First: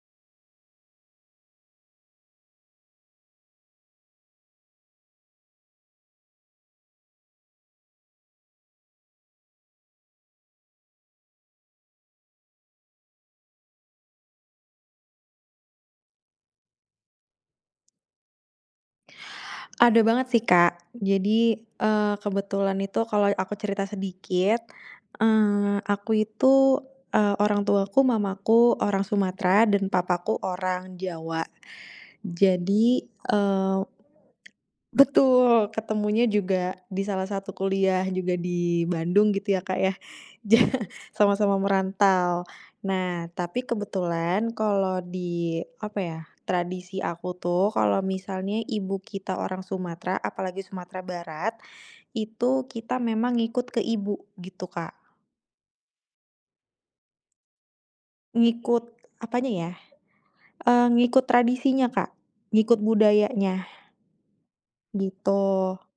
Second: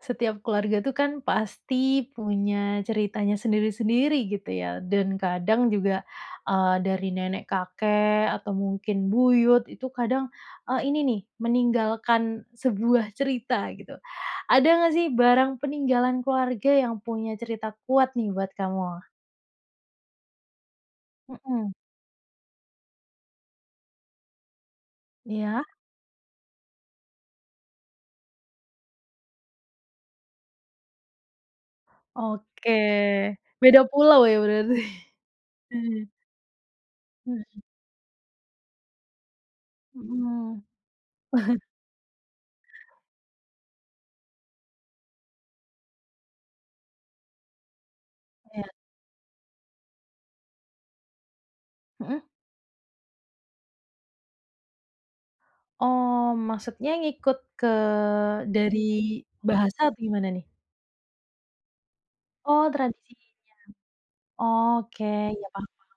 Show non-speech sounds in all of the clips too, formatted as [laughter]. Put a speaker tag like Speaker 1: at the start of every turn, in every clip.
Speaker 1: Setiap keluarga itu kan pasti punya ceritanya sendiri-sendiri, gitu ya. Dan kadang juga, eee, dari nenek kakek atau mungkin buyut, itu kadang, eee, ini nih, meninggalkan sebuah cerita gitu. Ada nggak sih barang peninggalan keluarga yang punya cerita kuat nih buat kamu?
Speaker 2: Ada banget sih, Kak. Jadi,
Speaker 1: Mhm.
Speaker 2: eee, kebetulan itu kalau aku cerita sedikit,
Speaker 1: Iya.
Speaker 2: eee, aku itu, eee orang tuaku, mamaku orang Sumatera dan papaku orang Jawa.
Speaker 1: Oke.
Speaker 2: Jadi
Speaker 1: Beda
Speaker 2: eee
Speaker 1: pulau ya berarti.
Speaker 2: betul,
Speaker 1: Heeh.
Speaker 2: ketemunya juga di salah satu
Speaker 1: Mhm.
Speaker 2: kuliah juga di Bandung gitu ya, Kak, ya,
Speaker 1: Mhm.
Speaker 2: ja
Speaker 1: [chuckles]
Speaker 2: sama-sama merantau. Nah, tapi kebetulan kalau di apa ya, tradisi aku tuh, kalau misalnya
Speaker 1: Iya.
Speaker 2: ibu kita orang Sumatera, apalagi Sumatera Barat,
Speaker 1: Mhm.
Speaker 2: itu kita memang ngikut ke Ibu, gitu, Kak.
Speaker 1: Oh, maksudnya ngikut ke dari
Speaker 2: Ngikut, apanya ya,
Speaker 1: bahasa atau gimana nih?
Speaker 2: eee, ngikut tradisinya, Kak,
Speaker 1: Oh
Speaker 2: ngikut
Speaker 1: tradisinya.
Speaker 2: budayanya.
Speaker 1: Oke,
Speaker 2: Gitu.
Speaker 1: ya paham paham.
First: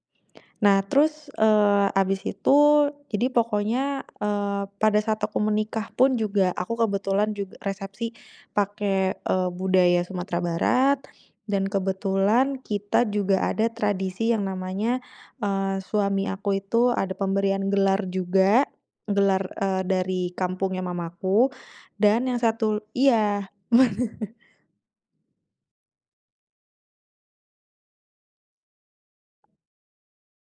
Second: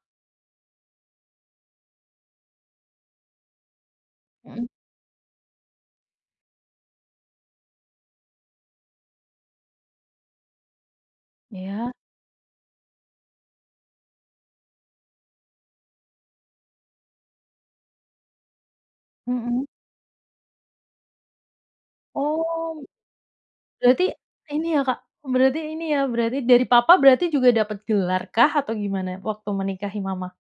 Speaker 2: Nah terus, eee, abis itu, jadi pokoknya, eee,
Speaker 1: Mhm.
Speaker 2: pada saat aku menikah pun juga, aku kebetulan jug resepsi pake, eee, budaya Sumatera Barat. Dan
Speaker 1: Iya.
Speaker 2: kebetulan kita juga ada tradisi yang namanya, eee, suami aku itu ada pemberian gelar juga, gelar,
Speaker 1: Mhm.
Speaker 2: eee, dari kampungnya mama aku, dan yang satu
Speaker 1: Oh.
Speaker 2: iya, benar.
Speaker 1: Berarti, ini ya, Kak, berarti ini ya, berarti dari papa berarti juga dapat gelar kah, atau gimana waktu menikahi mama?